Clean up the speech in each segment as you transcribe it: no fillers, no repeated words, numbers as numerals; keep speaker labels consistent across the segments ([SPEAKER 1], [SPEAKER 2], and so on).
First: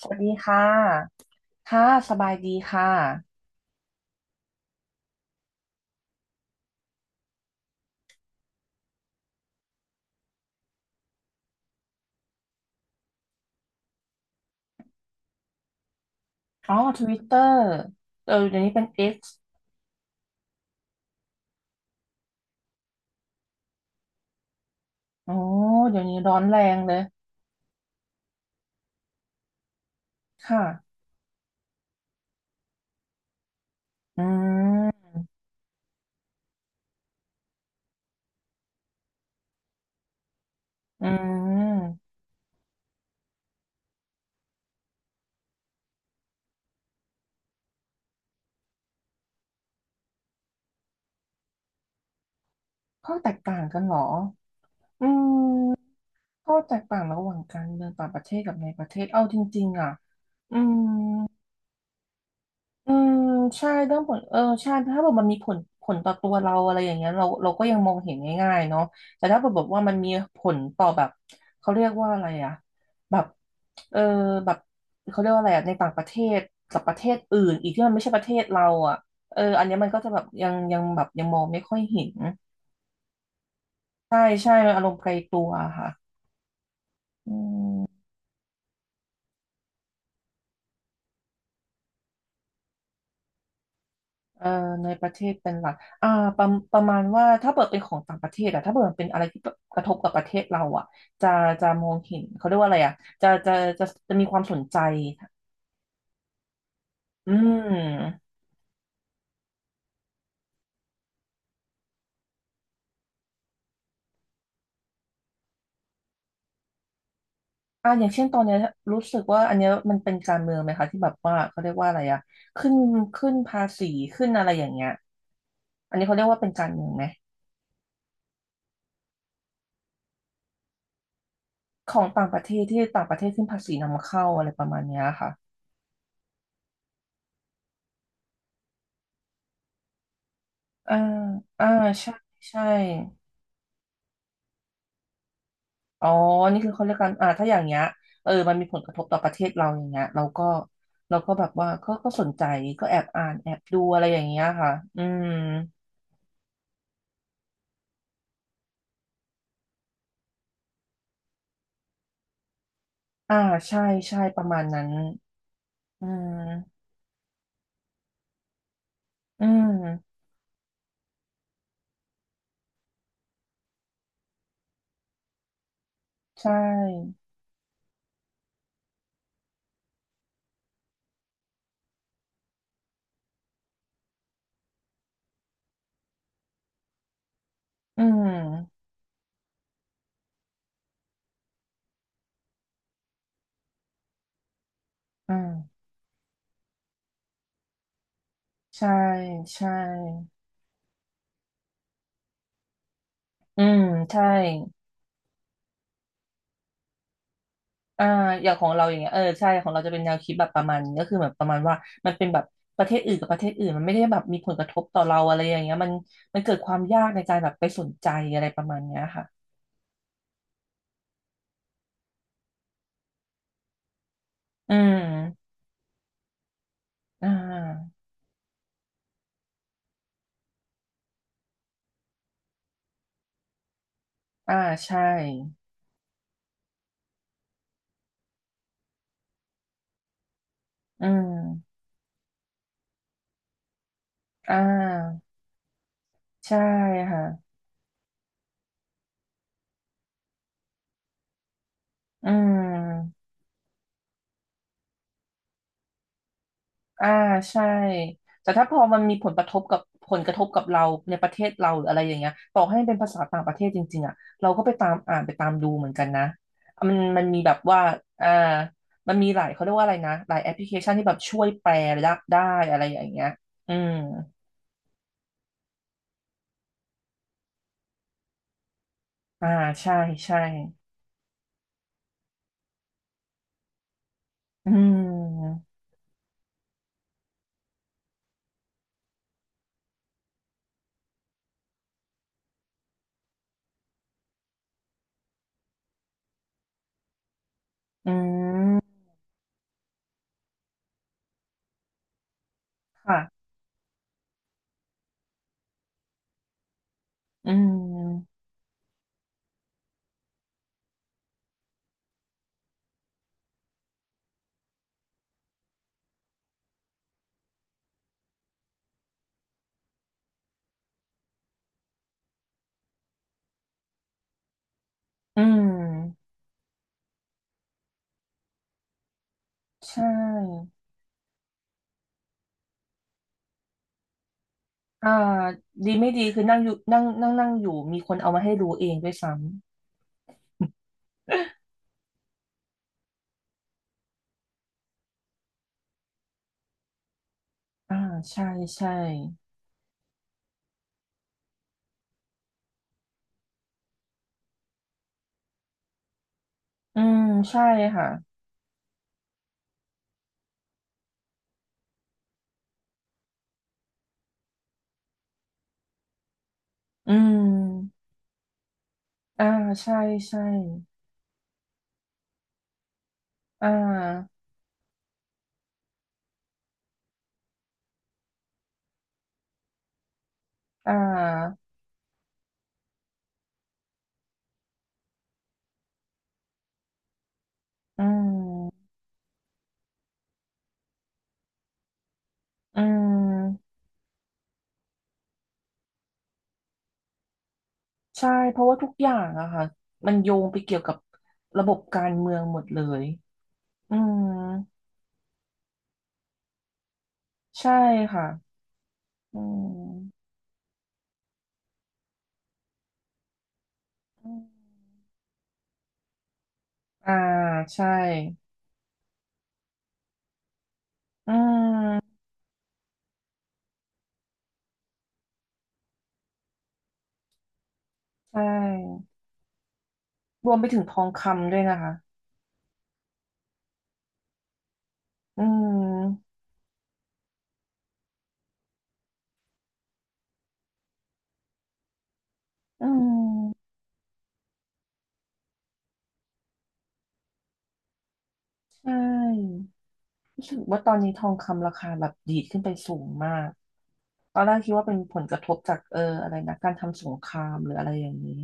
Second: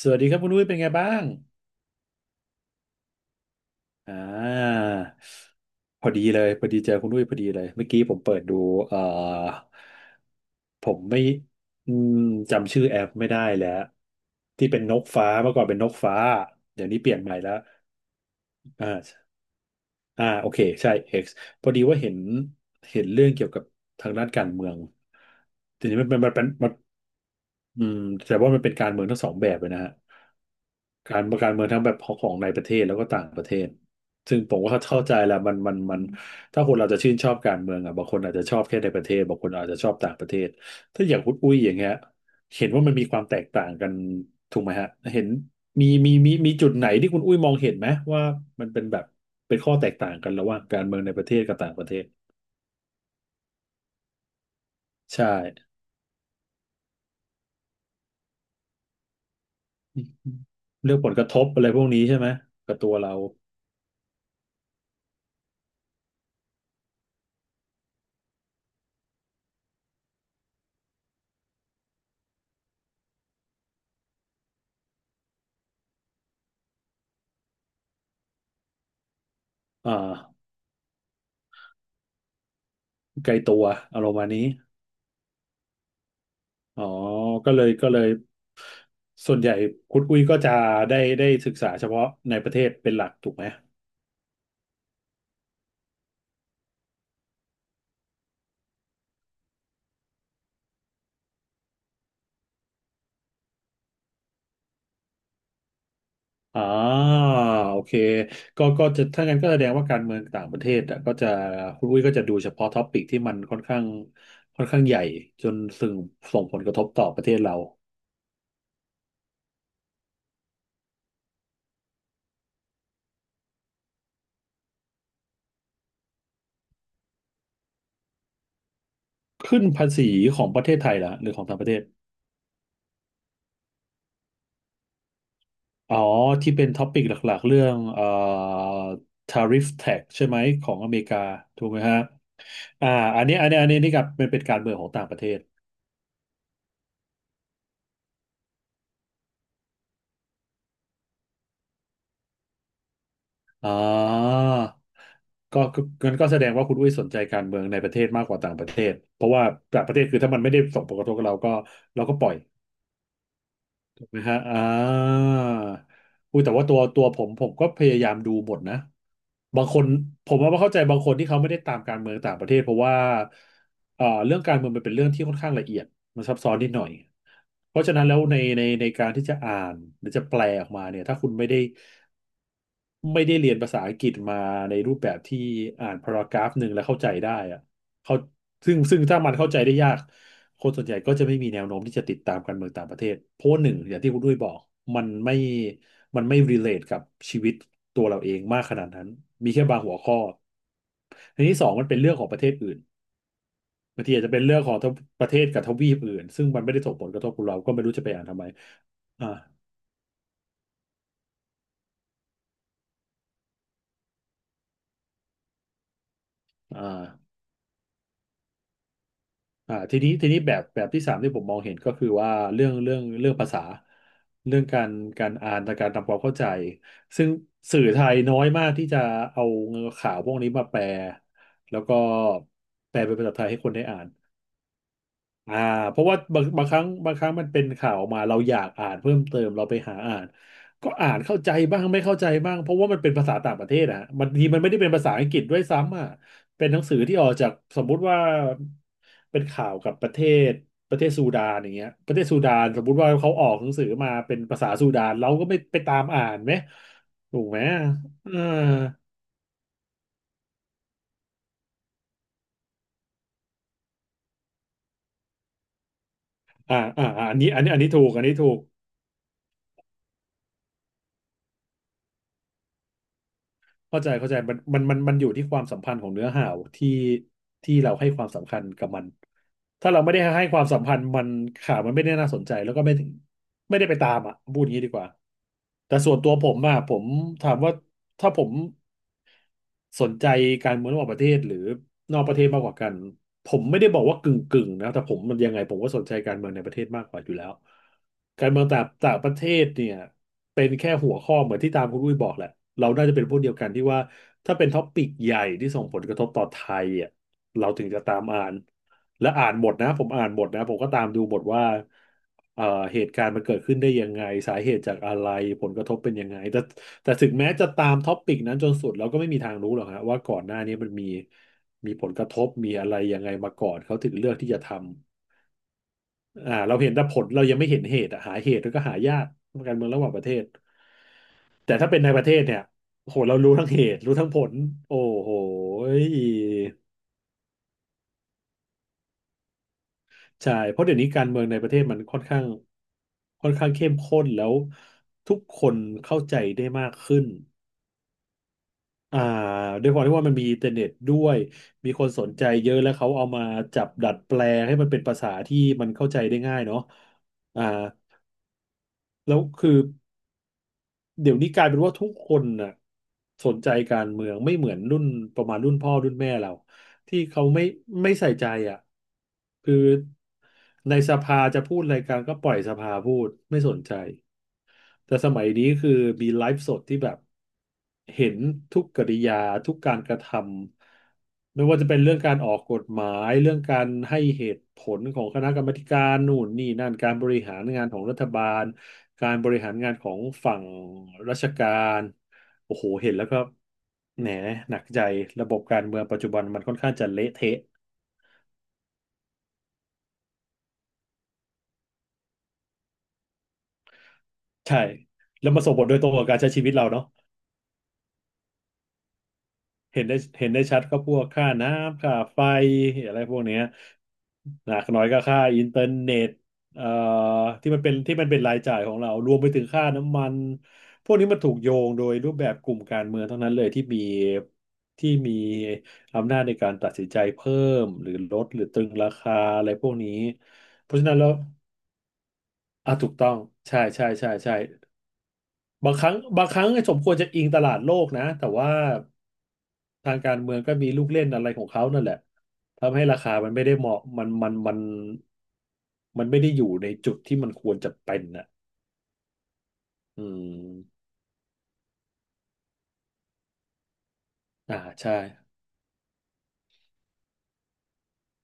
[SPEAKER 1] ส
[SPEAKER 2] สวั
[SPEAKER 1] วัส
[SPEAKER 2] ส
[SPEAKER 1] ดี
[SPEAKER 2] ดี
[SPEAKER 1] ครับคุณ
[SPEAKER 2] ค่ะ
[SPEAKER 1] อุ้ยเป็นไงบ้าง
[SPEAKER 2] ค่ะ สบายดีค่ะ
[SPEAKER 1] อ่าพอดีเลยพอดีเจอคุณอุ้ยพอดีเลยเมื่อกี้ผมเปิดดูผมไม่อืมจำชื่อแอปไม่ได้แล้วที่เป็นนกฟ้าเมื่อก่อนเป็นนกฟ้า
[SPEAKER 2] อ๋อ
[SPEAKER 1] เดี๋ยวนี้
[SPEAKER 2] ท
[SPEAKER 1] เปลี่
[SPEAKER 2] วิ
[SPEAKER 1] ยน
[SPEAKER 2] ต
[SPEAKER 1] ให
[SPEAKER 2] เต
[SPEAKER 1] ม่
[SPEAKER 2] อ
[SPEAKER 1] แล้ว
[SPEAKER 2] ร์เออเดี๋ยวนี้เป็น
[SPEAKER 1] อ่า
[SPEAKER 2] X
[SPEAKER 1] อ่าโอเคใช่ X พอดีว่าเห็นเรื่องเกี่ยวกับทางด้านการเมือง
[SPEAKER 2] อ๋อ
[SPEAKER 1] ทีนี้
[SPEAKER 2] เดี๋ยว
[SPEAKER 1] มันเป็
[SPEAKER 2] นี้
[SPEAKER 1] นมั
[SPEAKER 2] ร้
[SPEAKER 1] น
[SPEAKER 2] อ
[SPEAKER 1] เป็
[SPEAKER 2] น
[SPEAKER 1] น
[SPEAKER 2] แร
[SPEAKER 1] มัน
[SPEAKER 2] งเลย
[SPEAKER 1] อืมแต่ว่ามันเป็นการเมืองทั้งสองแบบเลยนะฮะ
[SPEAKER 2] ค่ะ
[SPEAKER 1] การเมืองทั้งแบบของในประเทศแล้วก็ต่างประเทศ
[SPEAKER 2] อื
[SPEAKER 1] ซึ่งผมก็เข้า
[SPEAKER 2] ม
[SPEAKER 1] ใจแหละมันถ้าคนเราจะชื่นชอบการเมืองอ่ะบางคนอาจจะชอบแค่ในประเทศบางคนอาจจะชอบต่างประเทศถ้า
[SPEAKER 2] อื
[SPEAKER 1] อย่างคุณอุ้ยอย่างเงี้ย
[SPEAKER 2] ม
[SPEAKER 1] เห็นว่ามันมีความแตกต่างกันถูกไหมฮะเห็นมีจุดไหนที่คุณอุ้ยมองเห็นไหมว่ามันเป็นแบบเป็นข้อแตกต่างกันระหว่างการเมืองในประเทศกับต่างประเทศ
[SPEAKER 2] ข้อแตกต่างกันเหรอ อื
[SPEAKER 1] ใช่
[SPEAKER 2] มข้อแตกต่างระหว่างการเมืองต่างประเทศกับในประเทศ เอาจริงๆอ่ะอื
[SPEAKER 1] เรื่องผลกระท
[SPEAKER 2] ม
[SPEAKER 1] บอะไรพวกนี้ใช่ไหมกับตั
[SPEAKER 2] อื
[SPEAKER 1] วเรา
[SPEAKER 2] มใช่เรื่องผลเออใช่ถ้าแบบมันมีผลต่อตัวเราอะไรอย่างเงี้ยเราก็ยังมองเห็นง่ายๆเนาะแต่ถ้าแบบบอกว่ามันมีผลต่อแบบเขาเรียกว่าอะไรอะแบบเออแบบเขาเรียกว่าอะไรอะในต่างประเทศกับประเทศอื่นอีกที่มันไม่ใช่ประเทศเราอะเอออันเนี้ยมั
[SPEAKER 1] อ่
[SPEAKER 2] นก็จะแบบยั
[SPEAKER 1] า
[SPEAKER 2] งยังแบบยังมองไม่ค่อยเห็น
[SPEAKER 1] ไกลตัวอารม
[SPEAKER 2] ใช่
[SPEAKER 1] ณ์มาณนี้
[SPEAKER 2] ใช่อารมณ์ไกลตัวค่ะ
[SPEAKER 1] อ๋อ
[SPEAKER 2] อื
[SPEAKER 1] ก็เล
[SPEAKER 2] ม
[SPEAKER 1] ยส่วนใหญ่คุณอุ้ยก็จะได้ศึกษาเฉพาะในประเทศเป็นหลักถูกไหม
[SPEAKER 2] เอ่อในประเทศเป็นหลักอ่าประประมาณว่าถ้าเปิดเป็นของต่างประเทศอะถ้าเปิดมันเป็นอะไรที่กระทบกับประเทศเราอะจะจะมองเห็นเขาเรียกว่าอะไรอะจะจะจะมีความสนใจ
[SPEAKER 1] อ๋อ
[SPEAKER 2] อื
[SPEAKER 1] โอเค
[SPEAKER 2] ม
[SPEAKER 1] ก็จะถ้างั้นก็แสดงว่าการเมืองต่างประเทศอะก็จะคุณอุ้ยก็จะดูเฉพาะท็อปิกที่มันค่อนข้างใหญ่จนส่งผลกระทบต่อประเทศเรา
[SPEAKER 2] อ่าอย่างเช่นตอนเนี้ยรู้สึกว่าอันเนี้ยมันเป็นการเมืองไหมคะที่แบบว่าเขาเรียกว่าอะไรอะขึ้นขึ้นภาษีขึ้นอะไรอย่างเงี้ยอันนี้เขาเรียกว่าเป็นการเมืองไหม
[SPEAKER 1] ขึ้นภาษีของประเทศไทยเหรอหรือของต่างประเทศ
[SPEAKER 2] ของต่างประเทศที่ต่างประเทศขึ้นภาษีนำเข้าอะไรประมาณเนี้ยค่ะ
[SPEAKER 1] อ๋อที่เป็นท็อปิกหลักๆเรื่องtariff tax ใช่ไหมของอ
[SPEAKER 2] อ่า
[SPEAKER 1] เมริกาถู
[SPEAKER 2] อ่า
[SPEAKER 1] กไหมฮะ
[SPEAKER 2] ใช่ใช่
[SPEAKER 1] อ่าอันนี้นี่กับเป็นการเมืองของต่างประเทศ
[SPEAKER 2] อ๋อ นี่คือเขาเรียกกันอ่าถ้าอย่างเงี้ยเออมันมีผลกระทบต่อประเทศเราอย่างเงี้ยเราก็เราก็แบบว่าก็สนใจก็แอบอ่านแอบ
[SPEAKER 1] อ๋อ
[SPEAKER 2] ดูอะไรอย่างเงี้ยค่ะอืม
[SPEAKER 1] ก็งั้นก็แสดงว่าคุณอุ้ยสนใจการเมืองในประเทศมากกว่าต่างประเทศเพราะว่าต่างประเทศคือถ้ามันไม่ได้ส่งผลกระทบกับเราก็เราก็ปล่อย
[SPEAKER 2] อ่าใช่
[SPEAKER 1] ถูกไห
[SPEAKER 2] ใช่
[SPEAKER 1] มฮะ
[SPEAKER 2] ประ
[SPEAKER 1] อ่
[SPEAKER 2] มาณนั้น
[SPEAKER 1] า
[SPEAKER 2] อื
[SPEAKER 1] อุ้ยแต่ว่า
[SPEAKER 2] ม
[SPEAKER 1] ตัวผมผมก็พยายามดูหมดนะ
[SPEAKER 2] อื
[SPEAKER 1] บา
[SPEAKER 2] ม
[SPEAKER 1] งคนผมว่าเข้าใจบางคนที่เขาไม่ได้ตามการเมืองต่างประเทศเพราะว่าเรื่องการเมืองมันเป็นเรื่องที่ค่อนข้างละเอียดมันซับซ้
[SPEAKER 2] ใช่
[SPEAKER 1] อนนิดหน่อย เพราะฉะนั้นแล้วในการที่จะอ่านหรือจะแปลออกมาเนี่ยถ้าคุณไม่ได้ ไม่ได้เรียนภาษาอังกฤษมาในรูปแบบที่อ่านพารากราฟหนึ่งแล้วเข้าใจได้อะ
[SPEAKER 2] อื
[SPEAKER 1] เขา
[SPEAKER 2] ม
[SPEAKER 1] ซึ่งถ้ามันเข้าใจได้ยากคนส่วนใหญ่ก็จะไม่มีแนวโน้มที่จะติดตามการเมืองต่างประเทศเพราะหนึ่งอย่างที่คุณด้วยบอกมัน
[SPEAKER 2] อื
[SPEAKER 1] ไม่
[SPEAKER 2] ม
[SPEAKER 1] มันไม่ relate กับชีวิตตัวเราเองมากขนา
[SPEAKER 2] ใช่
[SPEAKER 1] ดนั้นมีแค่
[SPEAKER 2] ใช่
[SPEAKER 1] บางหัวข้ออันที่สองมันเป็นเรื่องของประเทศอื่น
[SPEAKER 2] อืม
[SPEAKER 1] บางทีอา
[SPEAKER 2] ใช่
[SPEAKER 1] จจะเป็นเรื่องของประเทศกับทวีปอื่นซึ่งมันไม่ได้ส่งผลกระทบกับเราก็ไม่รู้จะ
[SPEAKER 2] อ่า
[SPEAKER 1] ไปอ่านทำไม
[SPEAKER 2] อย่างของเราอย่างเงี้ยเออ
[SPEAKER 1] อ่า
[SPEAKER 2] ใช่ของเราจะเป็นแนวคิดแบบประมาณนี้ก็คือแบบประมาณว่ามันเป็นแบบประเทศอื่นกับประเทศอื่นมันไม่ได้แบบมีผลกระทบต่อเราอะไรอย่างเงี้ยมันเกิดความ
[SPEAKER 1] อ่า
[SPEAKER 2] ยากในการแบบไปสนใจอะไรประมาณเนี้ยค่ะ
[SPEAKER 1] อ่าทีนี้แบบที่สามที่ผมมองเห็นก็คือว่าเรื่องภาษาเรื่อง
[SPEAKER 2] อื
[SPEAKER 1] การ
[SPEAKER 2] ม
[SPEAKER 1] อ่านและการทำความเข้าใจซึ่
[SPEAKER 2] อ่
[SPEAKER 1] งสื่อ
[SPEAKER 2] า
[SPEAKER 1] ไทยน้อยมากที่จะเอาข่าวพวกนี้มาแปลแล้วก็แปลเป็นภาษาไทยให้คนได้อ่าน
[SPEAKER 2] อ่าใช่
[SPEAKER 1] อ่าเพราะว่าบางครั้งมันเป็นข่าวออกมาเราอยากอ่านเพิ่มเติมเราไปหาอ่านก็
[SPEAKER 2] อื
[SPEAKER 1] อ่านเข้าใจบ้า
[SPEAKER 2] ม
[SPEAKER 1] งไม่เข้าใจบ้างเพราะว่ามันเป็นภาษาต่างประเทศอะบางที
[SPEAKER 2] อ่
[SPEAKER 1] มันไม่ได้เป็นภาษา
[SPEAKER 2] า
[SPEAKER 1] อังกฤษด้วยซ้ำอ่ะ
[SPEAKER 2] ใช่
[SPEAKER 1] เป็นหนังสือที่ออกจา
[SPEAKER 2] ค่ะ
[SPEAKER 1] กสมมุติว่าเป็นข่าวกับศประเทศซูดานอย่างเงี้ยประเทศ
[SPEAKER 2] อื
[SPEAKER 1] ซูดานสมมุติว่า
[SPEAKER 2] ม
[SPEAKER 1] เขาออกหนังสือมาเป็นภาษาซูดานเราก็ไม่ไปตามอ่านไหม
[SPEAKER 2] อ่า
[SPEAKER 1] ถูกไหม
[SPEAKER 2] ใช่
[SPEAKER 1] อ่า
[SPEAKER 2] แต่ถ้าพอมันมีผลกระทบกับเราในประเทศเราหรืออะไรอย่างเงี้ยต่อให้มันเป็นภาษาต่างประเทศจริงๆอ่ะเราก็ไปตามอ่านไปตามดูเหมือนกันนะ
[SPEAKER 1] อ่า
[SPEAKER 2] มัน
[SPEAKER 1] อ่า
[SPEAKER 2] มันมีแบบ
[SPEAKER 1] อั
[SPEAKER 2] ว่า
[SPEAKER 1] นนี้ถูกอัน
[SPEAKER 2] อ่า
[SPEAKER 1] นี้ถูก
[SPEAKER 2] มันมีหลายเขาเรียกว่าอะไรนะหลายแอปพลิเคชันที่แบบช่วยแปลได้อะไรอย่างเงี้ยอืม
[SPEAKER 1] เข้าใจเข้าใจมันอยู่ที่ความสัมพันธ์ของเนื้อหาที่ที่เราให้ความสำคัญกับมัน
[SPEAKER 2] อ่า
[SPEAKER 1] ถ้า
[SPEAKER 2] ใช่
[SPEAKER 1] เราไม่ได้
[SPEAKER 2] ใช่
[SPEAKER 1] ให้ความสัมพันธ์มันข่าวมันไม่ได้น่าสนใจแล้วก็ไม่ถึงไม่ได้ไปตามอ่ะพูดอ
[SPEAKER 2] อื
[SPEAKER 1] ย่างนี้ดีกว่า
[SPEAKER 2] ม
[SPEAKER 1] แต่ส่วนตัวผมอ่ะผมถามว่าถ้าผมสนใจการเมืองระหว่างประเทศหรือนอกประเทศมากกว่ากันผมไม่ได้บอกว่ากึ่งนะแต่ผมมันยังไงผมก็สนใจการเมืองในประเทศมากกว่าอยู่แล้ว
[SPEAKER 2] อื
[SPEAKER 1] การเมือง
[SPEAKER 2] ม
[SPEAKER 1] ต่างต่างประเทศเนี่ย เป็นแค่หัวข้อเหมือนที่ตามคุณอุ้ยบอกแหละเราน่าจะ
[SPEAKER 2] ค่ะ
[SPEAKER 1] เป็นพวกเดียวกันที่ว่าถ้าเป็นท็อปปิกใหญ่ที่ส่งผลกระทบต่อไทยอ่ะ
[SPEAKER 2] อื
[SPEAKER 1] เราถึงจะตาม
[SPEAKER 2] ม
[SPEAKER 1] อ่านและอ่านหมดนะผมอ่านหมดนะผมก็ตามดูหมดว่าเอ่อเหตุการณ์มันเกิดขึ้นได้ยังไงสาเหตุจากอะไรผลกระทบเป็นยังไงแต่ถึงแม้จะตามท็อปปิกนั้นจนสุดเราก็ไม่มีทางรู้หรอกฮะว่าก่อนหน้านี้มันมีผลกระทบมีอะไรยังไงมาก่อนเขาถึงเลือกที่จะทำ
[SPEAKER 2] อืม
[SPEAKER 1] อ่าเราเห็นแต่ผลเรายังไม่เห็นเหตุอะหาเหตุแล้วก็หายากการเมือง
[SPEAKER 2] ใช
[SPEAKER 1] ระหว่างประเทศ
[SPEAKER 2] ่
[SPEAKER 1] แต่ถ้าเป็นในประเทศเนี่ยโหเรารู้ทั้งเหตุรู้ทั้งผลโอ้
[SPEAKER 2] อ่า
[SPEAKER 1] โห
[SPEAKER 2] ดีไม่ดีคือนั่งอ
[SPEAKER 1] ย
[SPEAKER 2] ยู่นั่งนั่งนั่งอยู่มีคนเอามาให้รู้เองด้วยซ้
[SPEAKER 1] ใช่เพราะเดี๋ยวนี้การเมืองในป
[SPEAKER 2] อ
[SPEAKER 1] ระเทศมันค่อนข้างเข้มข้นแล้วทุกคนเข้าใจได้มากขึ้น
[SPEAKER 2] ่าใช่ใช่
[SPEAKER 1] อ่าด้วยความที่ว่ามันมีอินเทอร์เน็ตด้วยมีคนสนใจเยอะแล้วเขาเอามาจับดัดแปลงให้มันเป็นภาษาที่มันเข้าใจได้ง่ายเนาะ
[SPEAKER 2] อืมใช่
[SPEAKER 1] อ่า
[SPEAKER 2] ค่ะ
[SPEAKER 1] แล้วคือ เดี๋ยวนี้กลายเป็นว่าทุกคนน่ะสนใจการเมืองไม่เหมือนรุ่นประมาณรุ่นพ่อรุ่นแม่เรา
[SPEAKER 2] อื
[SPEAKER 1] ที่เขาไม่
[SPEAKER 2] ม
[SPEAKER 1] ไม่ใส่ใจอ่ะ
[SPEAKER 2] อ่า
[SPEAKER 1] คือ
[SPEAKER 2] ใช่ใช่
[SPEAKER 1] ในสภาจะพูดอะไรกันก็ปล่อยสภาพูดไม่
[SPEAKER 2] อ่
[SPEAKER 1] สนใจ
[SPEAKER 2] า
[SPEAKER 1] แต่สมัยนี้คือมีไลฟ์สดที่แบบเห็นทุกกริยาทุกการกระท
[SPEAKER 2] อ่
[SPEAKER 1] ำ
[SPEAKER 2] า
[SPEAKER 1] ไม่ว่าจะเป็นเรื่องการออกกฎหมายเรื่องการให้เหตุผลของคณะกรรมาธิการนู่นนี่นั่นการบริหารงานขอ
[SPEAKER 2] อื
[SPEAKER 1] งรัฐบาล
[SPEAKER 2] ม
[SPEAKER 1] การบริหารงานของฝั่งราชการโอ้
[SPEAKER 2] อื
[SPEAKER 1] โหเห็นแล้วก็
[SPEAKER 2] ม
[SPEAKER 1] แหนหนักใจระบบการเมืองปัจจุบันมันค่อนข้างจะเละเทะ
[SPEAKER 2] ใช่เพราะว่าทุกอย่างอะค่ะมันโยงไปเกี่ยวกับระบบการเมืองหมดเลยอืม
[SPEAKER 1] ใช่แล้วมาส่งผลโดยตรงกับการใช้ชีวิตเราเนาะ
[SPEAKER 2] ใช่ค่ะ อื
[SPEAKER 1] เห็นได้
[SPEAKER 2] ม
[SPEAKER 1] เห็นได้ชัดก็พวกค่าน้ำค่าไฟอะไรพวกเนี้ย
[SPEAKER 2] อืม
[SPEAKER 1] หนักหน่อยก็ค่าอินเทอร์เน็ตเอ่อ
[SPEAKER 2] อ่า
[SPEAKER 1] ที่มัน
[SPEAKER 2] ใช่
[SPEAKER 1] เป็นที่มันเป็นรายจ่ายของเรารวมไปถึงค่าน้ำมันพวกนี้
[SPEAKER 2] อื
[SPEAKER 1] มันถูกโยงโดย
[SPEAKER 2] ม
[SPEAKER 1] รูปแบบกลุ่มการเมืองทั้งนั้นเลยที่มีอำนาจในการตัดสินใจเพิ่มหรือล
[SPEAKER 2] ใช
[SPEAKER 1] ดหรือตรึงรา
[SPEAKER 2] ่
[SPEAKER 1] คาอะไรพวกนี้
[SPEAKER 2] รวมไปถึง
[SPEAKER 1] เพ
[SPEAKER 2] ท
[SPEAKER 1] ราะ
[SPEAKER 2] อ
[SPEAKER 1] ฉะ
[SPEAKER 2] ง
[SPEAKER 1] นั้นแล้ว
[SPEAKER 2] คำด้วยนะคะ
[SPEAKER 1] อ่ะถูกต้องใช่ใช่ใช่ใช่
[SPEAKER 2] อื
[SPEAKER 1] บางครั้ง
[SPEAKER 2] ม
[SPEAKER 1] บางครั้งสมควรจะอิงตลาดโลกนะแต่ว่าทางการเมืองก็มีลูกเล่นอะไรของเขานั่นแหละ
[SPEAKER 2] อื
[SPEAKER 1] ทำให้ราคามันไม่
[SPEAKER 2] ม
[SPEAKER 1] ได้เหมาะมันมันไม่ได้อยู่ในจุดที่มันควรจะเป็นน่ะ
[SPEAKER 2] ใช่
[SPEAKER 1] อื
[SPEAKER 2] รู้สึกว่าตอน
[SPEAKER 1] ม
[SPEAKER 2] นี้ทองคำราคาแบบดีดขึ้นไปสูงมากตอนแรกคิด
[SPEAKER 1] อ่า
[SPEAKER 2] ว่าเป็น
[SPEAKER 1] ใช่
[SPEAKER 2] ผลกระทบจากอะไรนะการทำสงครามหรืออะไรอย่างนี้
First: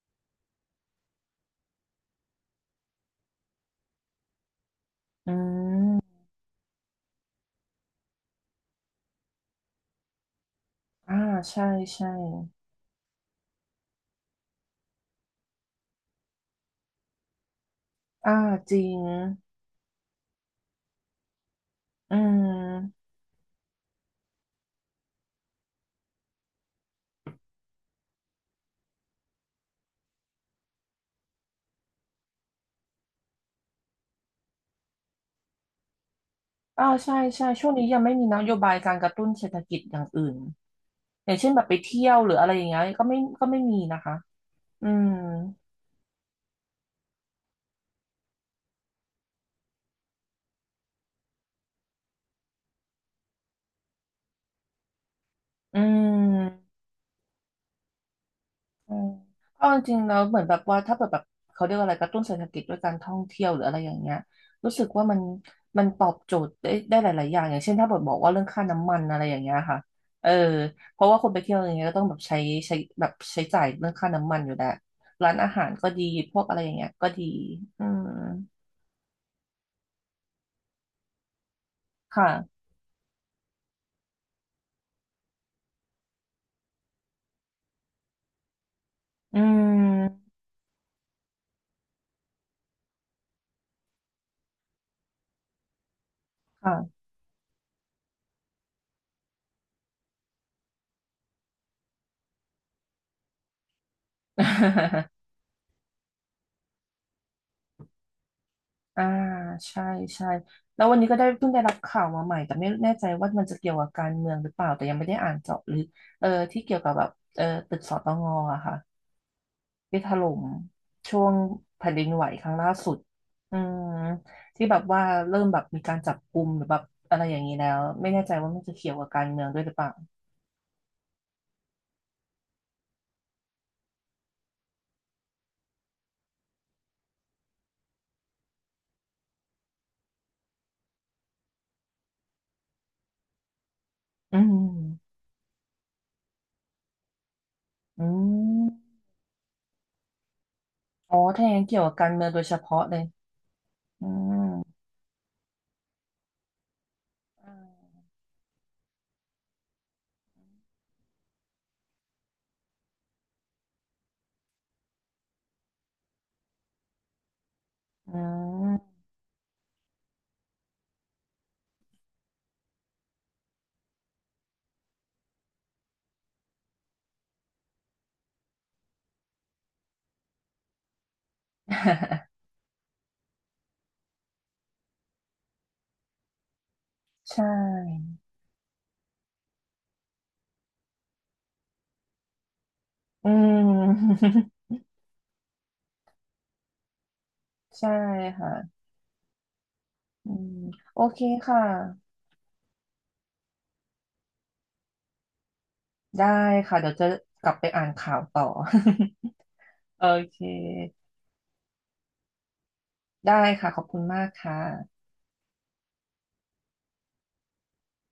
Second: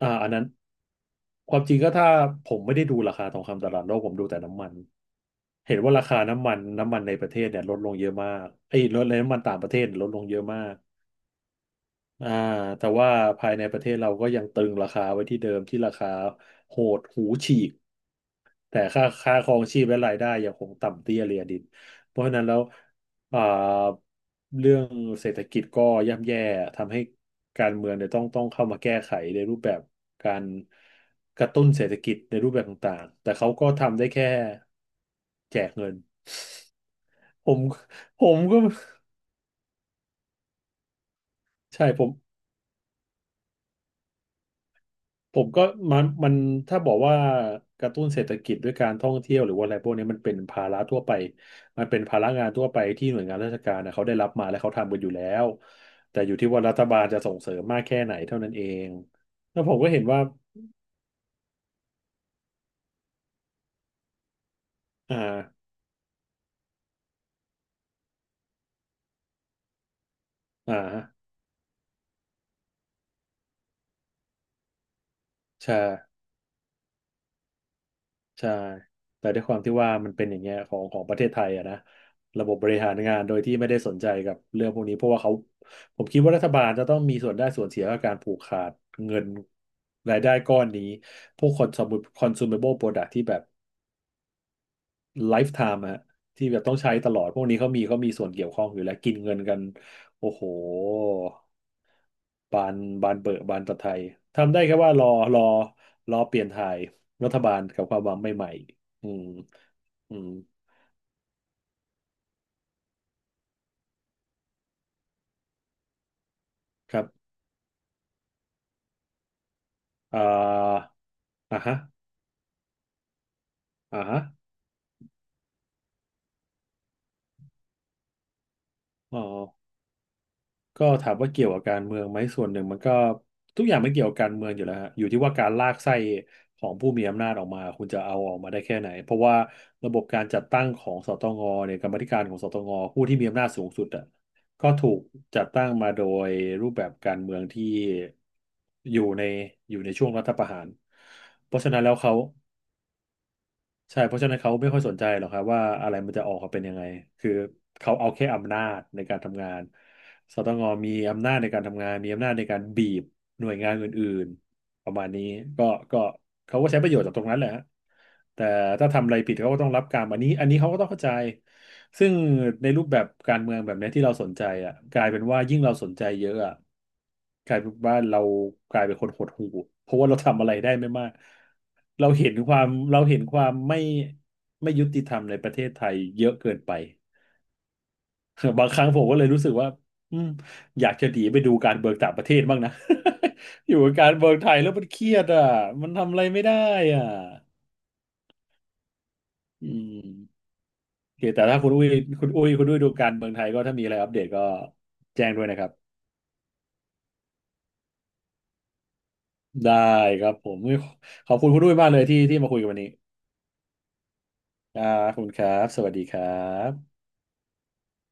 [SPEAKER 1] อ่าอันนั้นความจริงก็ถ้าผมไม่ได้ดูราคาทองคำตลาดโลกผมดูแต่น้ำมัน
[SPEAKER 2] อื
[SPEAKER 1] เห็นว่ารา
[SPEAKER 2] ม
[SPEAKER 1] คาน้ำมันในประเทศเนี่ยลดลงเยอะมากไอ้ยลดในน้ำมันต่างประเทศลดลงเยอะมาก
[SPEAKER 2] อ่าใช่ใช่
[SPEAKER 1] อ่าแต่ว่าภายในประเทศเราก็ยังตรึงราคาไว้ที่เดิมที่ราคาโหดหูฉีก
[SPEAKER 2] อ่าจ
[SPEAKER 1] แต่
[SPEAKER 2] ริง
[SPEAKER 1] ค่าครองชีพและรายได้ยังคงต่ำเตี้ยเรียดิน
[SPEAKER 2] อื
[SPEAKER 1] เพราะฉะนั้นแล้ว
[SPEAKER 2] ม
[SPEAKER 1] อ่าเรื่องเศรษฐกิจก็ย่ำแย่ทำให้การเมืองเนี่ยต้องเข้ามาแก้ไขในรูปแบบการกระตุ้นเศรษฐกิจในรูปแบบต่างๆแต่เขาก็ทำได้แค่แจกเงิน
[SPEAKER 2] อ่าใช่ใช่
[SPEAKER 1] ผม
[SPEAKER 2] ช่วงนี้ยังไม่
[SPEAKER 1] ผ
[SPEAKER 2] มีน
[SPEAKER 1] ม
[SPEAKER 2] โย
[SPEAKER 1] ก็
[SPEAKER 2] บายการกระตุ้นเศรษฐกิจอย่างอื่นอย่างเช่นแบบไป
[SPEAKER 1] ใช่ผ
[SPEAKER 2] เที่ย
[SPEAKER 1] ม
[SPEAKER 2] วหรืออะไรอย่างเงี้ยก็ไม่มีนะคะอืม
[SPEAKER 1] ผมก็มันถ้าบอกว่ากระตุ้นเศรษฐกิจด้วยการท่องเที่ยวหรือว่าอะไรพวกนี้มันเป็นภาระทั่วไปมันเป็นภาระงานทั่วไปที่หน่วยงานราชการนะเขาได้รับมาและเขาทำกันอยู่แล้ว
[SPEAKER 2] อื
[SPEAKER 1] แต่อยู่ที่ว่ารั
[SPEAKER 2] ม
[SPEAKER 1] ฐบาลจะส่งเสริมมากแค่ไหนเท่านั้นเอง
[SPEAKER 2] อืม
[SPEAKER 1] แล้ว
[SPEAKER 2] เอา
[SPEAKER 1] ผ
[SPEAKER 2] จ
[SPEAKER 1] มก็
[SPEAKER 2] ริ
[SPEAKER 1] เห็
[SPEAKER 2] ง
[SPEAKER 1] น
[SPEAKER 2] ๆแล้
[SPEAKER 1] ว่า
[SPEAKER 2] วเหมือนแบบว่าถ้าเปิดแบบเขาเรียกว่าอะไรกระตุ้นเศรษฐกิจด้วยการท่องเที่ยวหรืออะไรอย่างเงี้ยรู้สึกว่า
[SPEAKER 1] อ่
[SPEAKER 2] มัน
[SPEAKER 1] า
[SPEAKER 2] มันตอบโจทย์ได้หลายๆอย่างอย่างเช่นถ้าเปิดบอกว่าเรื่องค่าน้ำมันอะไรอย่างเงี้ยค่ะเออ
[SPEAKER 1] อ่า
[SPEAKER 2] เพราะว่าคนไปเที่ยวอย่างเงี้ยก็ต้องแบบใช้แบบใช้จ่ายเรื่องค่าน้ำมันอยู่แล้วร้านอาหาร
[SPEAKER 1] ใช่
[SPEAKER 2] ก็ดีพวกอะไรอย่างเงี้ยก็ดีอืม
[SPEAKER 1] ใช่แต่ด้วยความที่ว่ามันเป็นอย่างเงี้ยของประเทศไทยอะนะระบบ
[SPEAKER 2] ค่ะ
[SPEAKER 1] บริหารงานโดยที่ไม่ได้สนใจกับเรื่องพวกนี้เพราะว่าเขาผมคิดว่ารัฐบาลจะต้องมีส่วนได้ส่วนเสียกับการผูกขาดเงิน
[SPEAKER 2] อื
[SPEAKER 1] รายได้
[SPEAKER 2] ม
[SPEAKER 1] ก้อนนี้พวกคอน consumable product ที่แบบ ไลฟ์ไทม์ฮะที่แบบต้องใช้
[SPEAKER 2] ค่ะ
[SPEAKER 1] ตลอดพวกนี้เขามีส่วนเกี่ยวข้องอยู่แล้วกินเงินกันโอ้โหบานบานเบอะบานตะไทยทำได้แค่ว่ารอรอรอเปลี่ยนถ่ายรัฐบาลกับความหวังใหม่ๆ
[SPEAKER 2] อ่า
[SPEAKER 1] อืม
[SPEAKER 2] ใช่
[SPEAKER 1] อื
[SPEAKER 2] ใช่
[SPEAKER 1] ม
[SPEAKER 2] แล้ววันนี้ก็ได้เพิ่งได้รับข่าวมาใหม่แต่ไม่แน่ใจว่ามันจะเกี่ยวกับการเมืองหรือเปล่าแต่ยังไม่ได้อ่านเจาะลึกเออที่เกี่ยวกับ
[SPEAKER 1] ครั
[SPEAKER 2] แบ
[SPEAKER 1] บ
[SPEAKER 2] บเออตึกสตงอะค่ะที่ถ
[SPEAKER 1] อ่
[SPEAKER 2] ล่ม
[SPEAKER 1] า
[SPEAKER 2] ช่วง
[SPEAKER 1] อ่าฮะ
[SPEAKER 2] แผ่นดินไหวครั้งล่าสุดอืม
[SPEAKER 1] อ่าฮะ
[SPEAKER 2] ที่แบบว่าเริ่มแบบมีการจับกุมหรือแบบอะไรอย่างนี้แล้วไม่แน่ใจว่ามันจะเกี่ยวกับ
[SPEAKER 1] อ๋อ
[SPEAKER 2] การเมืองด้วยหรือเปล่า
[SPEAKER 1] ก็ถามว่าเกี่ยวกับการเมืองไหมส่วนหนึ่งมันก็ทุกอย่างไม่เกี่ยวกับการเมืองอยู่แล้วฮะอยู่ที่ว่าการลากไส้ของผู้มีอำนาจออกมาคุณจะเอาออกมาได้แค่ไหนเพราะว่าระบบการจัดตั้งของสตงเนี่ยกรรมาธิการของสตงผู้ที่มีอำนาจสูงสุดอ่ะ
[SPEAKER 2] อืม
[SPEAKER 1] ก็ถูกจัดตั้งมาโดยรูปแบบการเมืองที่
[SPEAKER 2] อืม
[SPEAKER 1] อยู่ในอยู่ในช่วงรัฐประหาร
[SPEAKER 2] อ๋อถ้าอ
[SPEAKER 1] เพ
[SPEAKER 2] ย่าง
[SPEAKER 1] ราะ
[SPEAKER 2] นั้น
[SPEAKER 1] ฉะ
[SPEAKER 2] เกี่
[SPEAKER 1] นั้
[SPEAKER 2] ย
[SPEAKER 1] น
[SPEAKER 2] ว
[SPEAKER 1] แล้
[SPEAKER 2] กับ
[SPEAKER 1] ว
[SPEAKER 2] การ
[SPEAKER 1] เขา
[SPEAKER 2] เมืองโดยเฉพาะเลย
[SPEAKER 1] ใช่
[SPEAKER 2] อื
[SPEAKER 1] เพราะฉะนั้น
[SPEAKER 2] ม
[SPEAKER 1] เขาไม่ค่อยสนใจหรอกครับว่าอะไรมันจะออกมาเป็นยังไง คือเขาเอาแค่อำนาจในการทำงานสตงมีอำนาจในการทำงานมีอำนาจในการบีบหน่วยงานอื่นๆประมาณนี้ก็ก็เขาก็ใช้ประโยชน์จากตรงนั้นแหละฮะ
[SPEAKER 2] อื
[SPEAKER 1] แต่
[SPEAKER 2] ม
[SPEAKER 1] ถ้าทำอะไรผิดเขาก็ต้องรับกรรมอันนี้เขาก็ต้องเข้าใจซึ่งในรูปแบบการเมืองแบบเนี้ยที่เราสนใจอ่ะกลายเป็นว่ายิ่งเราสนใจเยอะอ่ะ กลายเป็นว่าเรากลายเป็นคนหดหู่เพราะว่าเราทำอะไรได้ไม่มากเราเห็นความเราเห็นความไม่ยุติธรรมในประเทศไทยเยอะเกินไป
[SPEAKER 2] ใช่
[SPEAKER 1] บางครั้งผมก็เลยรู้สึกว่าอืมอยากจะหนีไปดูการเบิกต่างประเทศบ้างนะ
[SPEAKER 2] อื
[SPEAKER 1] อยู่กับการ
[SPEAKER 2] ม
[SPEAKER 1] เบิกไท ยแล้วมันเครียดอ่ะมันทำอะไรไม่ได้อ่ะ
[SPEAKER 2] ใช่ค่ะ
[SPEAKER 1] อื
[SPEAKER 2] อื
[SPEAKER 1] ม
[SPEAKER 2] มโอ
[SPEAKER 1] โอ
[SPEAKER 2] เค
[SPEAKER 1] เคแต่ถ้า
[SPEAKER 2] ค่ะ
[SPEAKER 1] คุณอุ้ยคุณอุ้ยดูการเมืองไทยก็ถ้ามีอะไรอัปเดตก็แจ้งด้วยนะครับ
[SPEAKER 2] ได้ค่ะ เดี๋ยวจะกลับไปอ่านข่าวต่อ
[SPEAKER 1] ได้
[SPEAKER 2] โอ
[SPEAKER 1] ครับ
[SPEAKER 2] เค
[SPEAKER 1] ผมขอบคุณคุณอุ้ยมากเลยที่มาคุยกันวันนี้
[SPEAKER 2] ได้ค่ะ ขอบคุณมากค่ะ
[SPEAKER 1] อ่าขอบคุณครับ สวัสดีครับ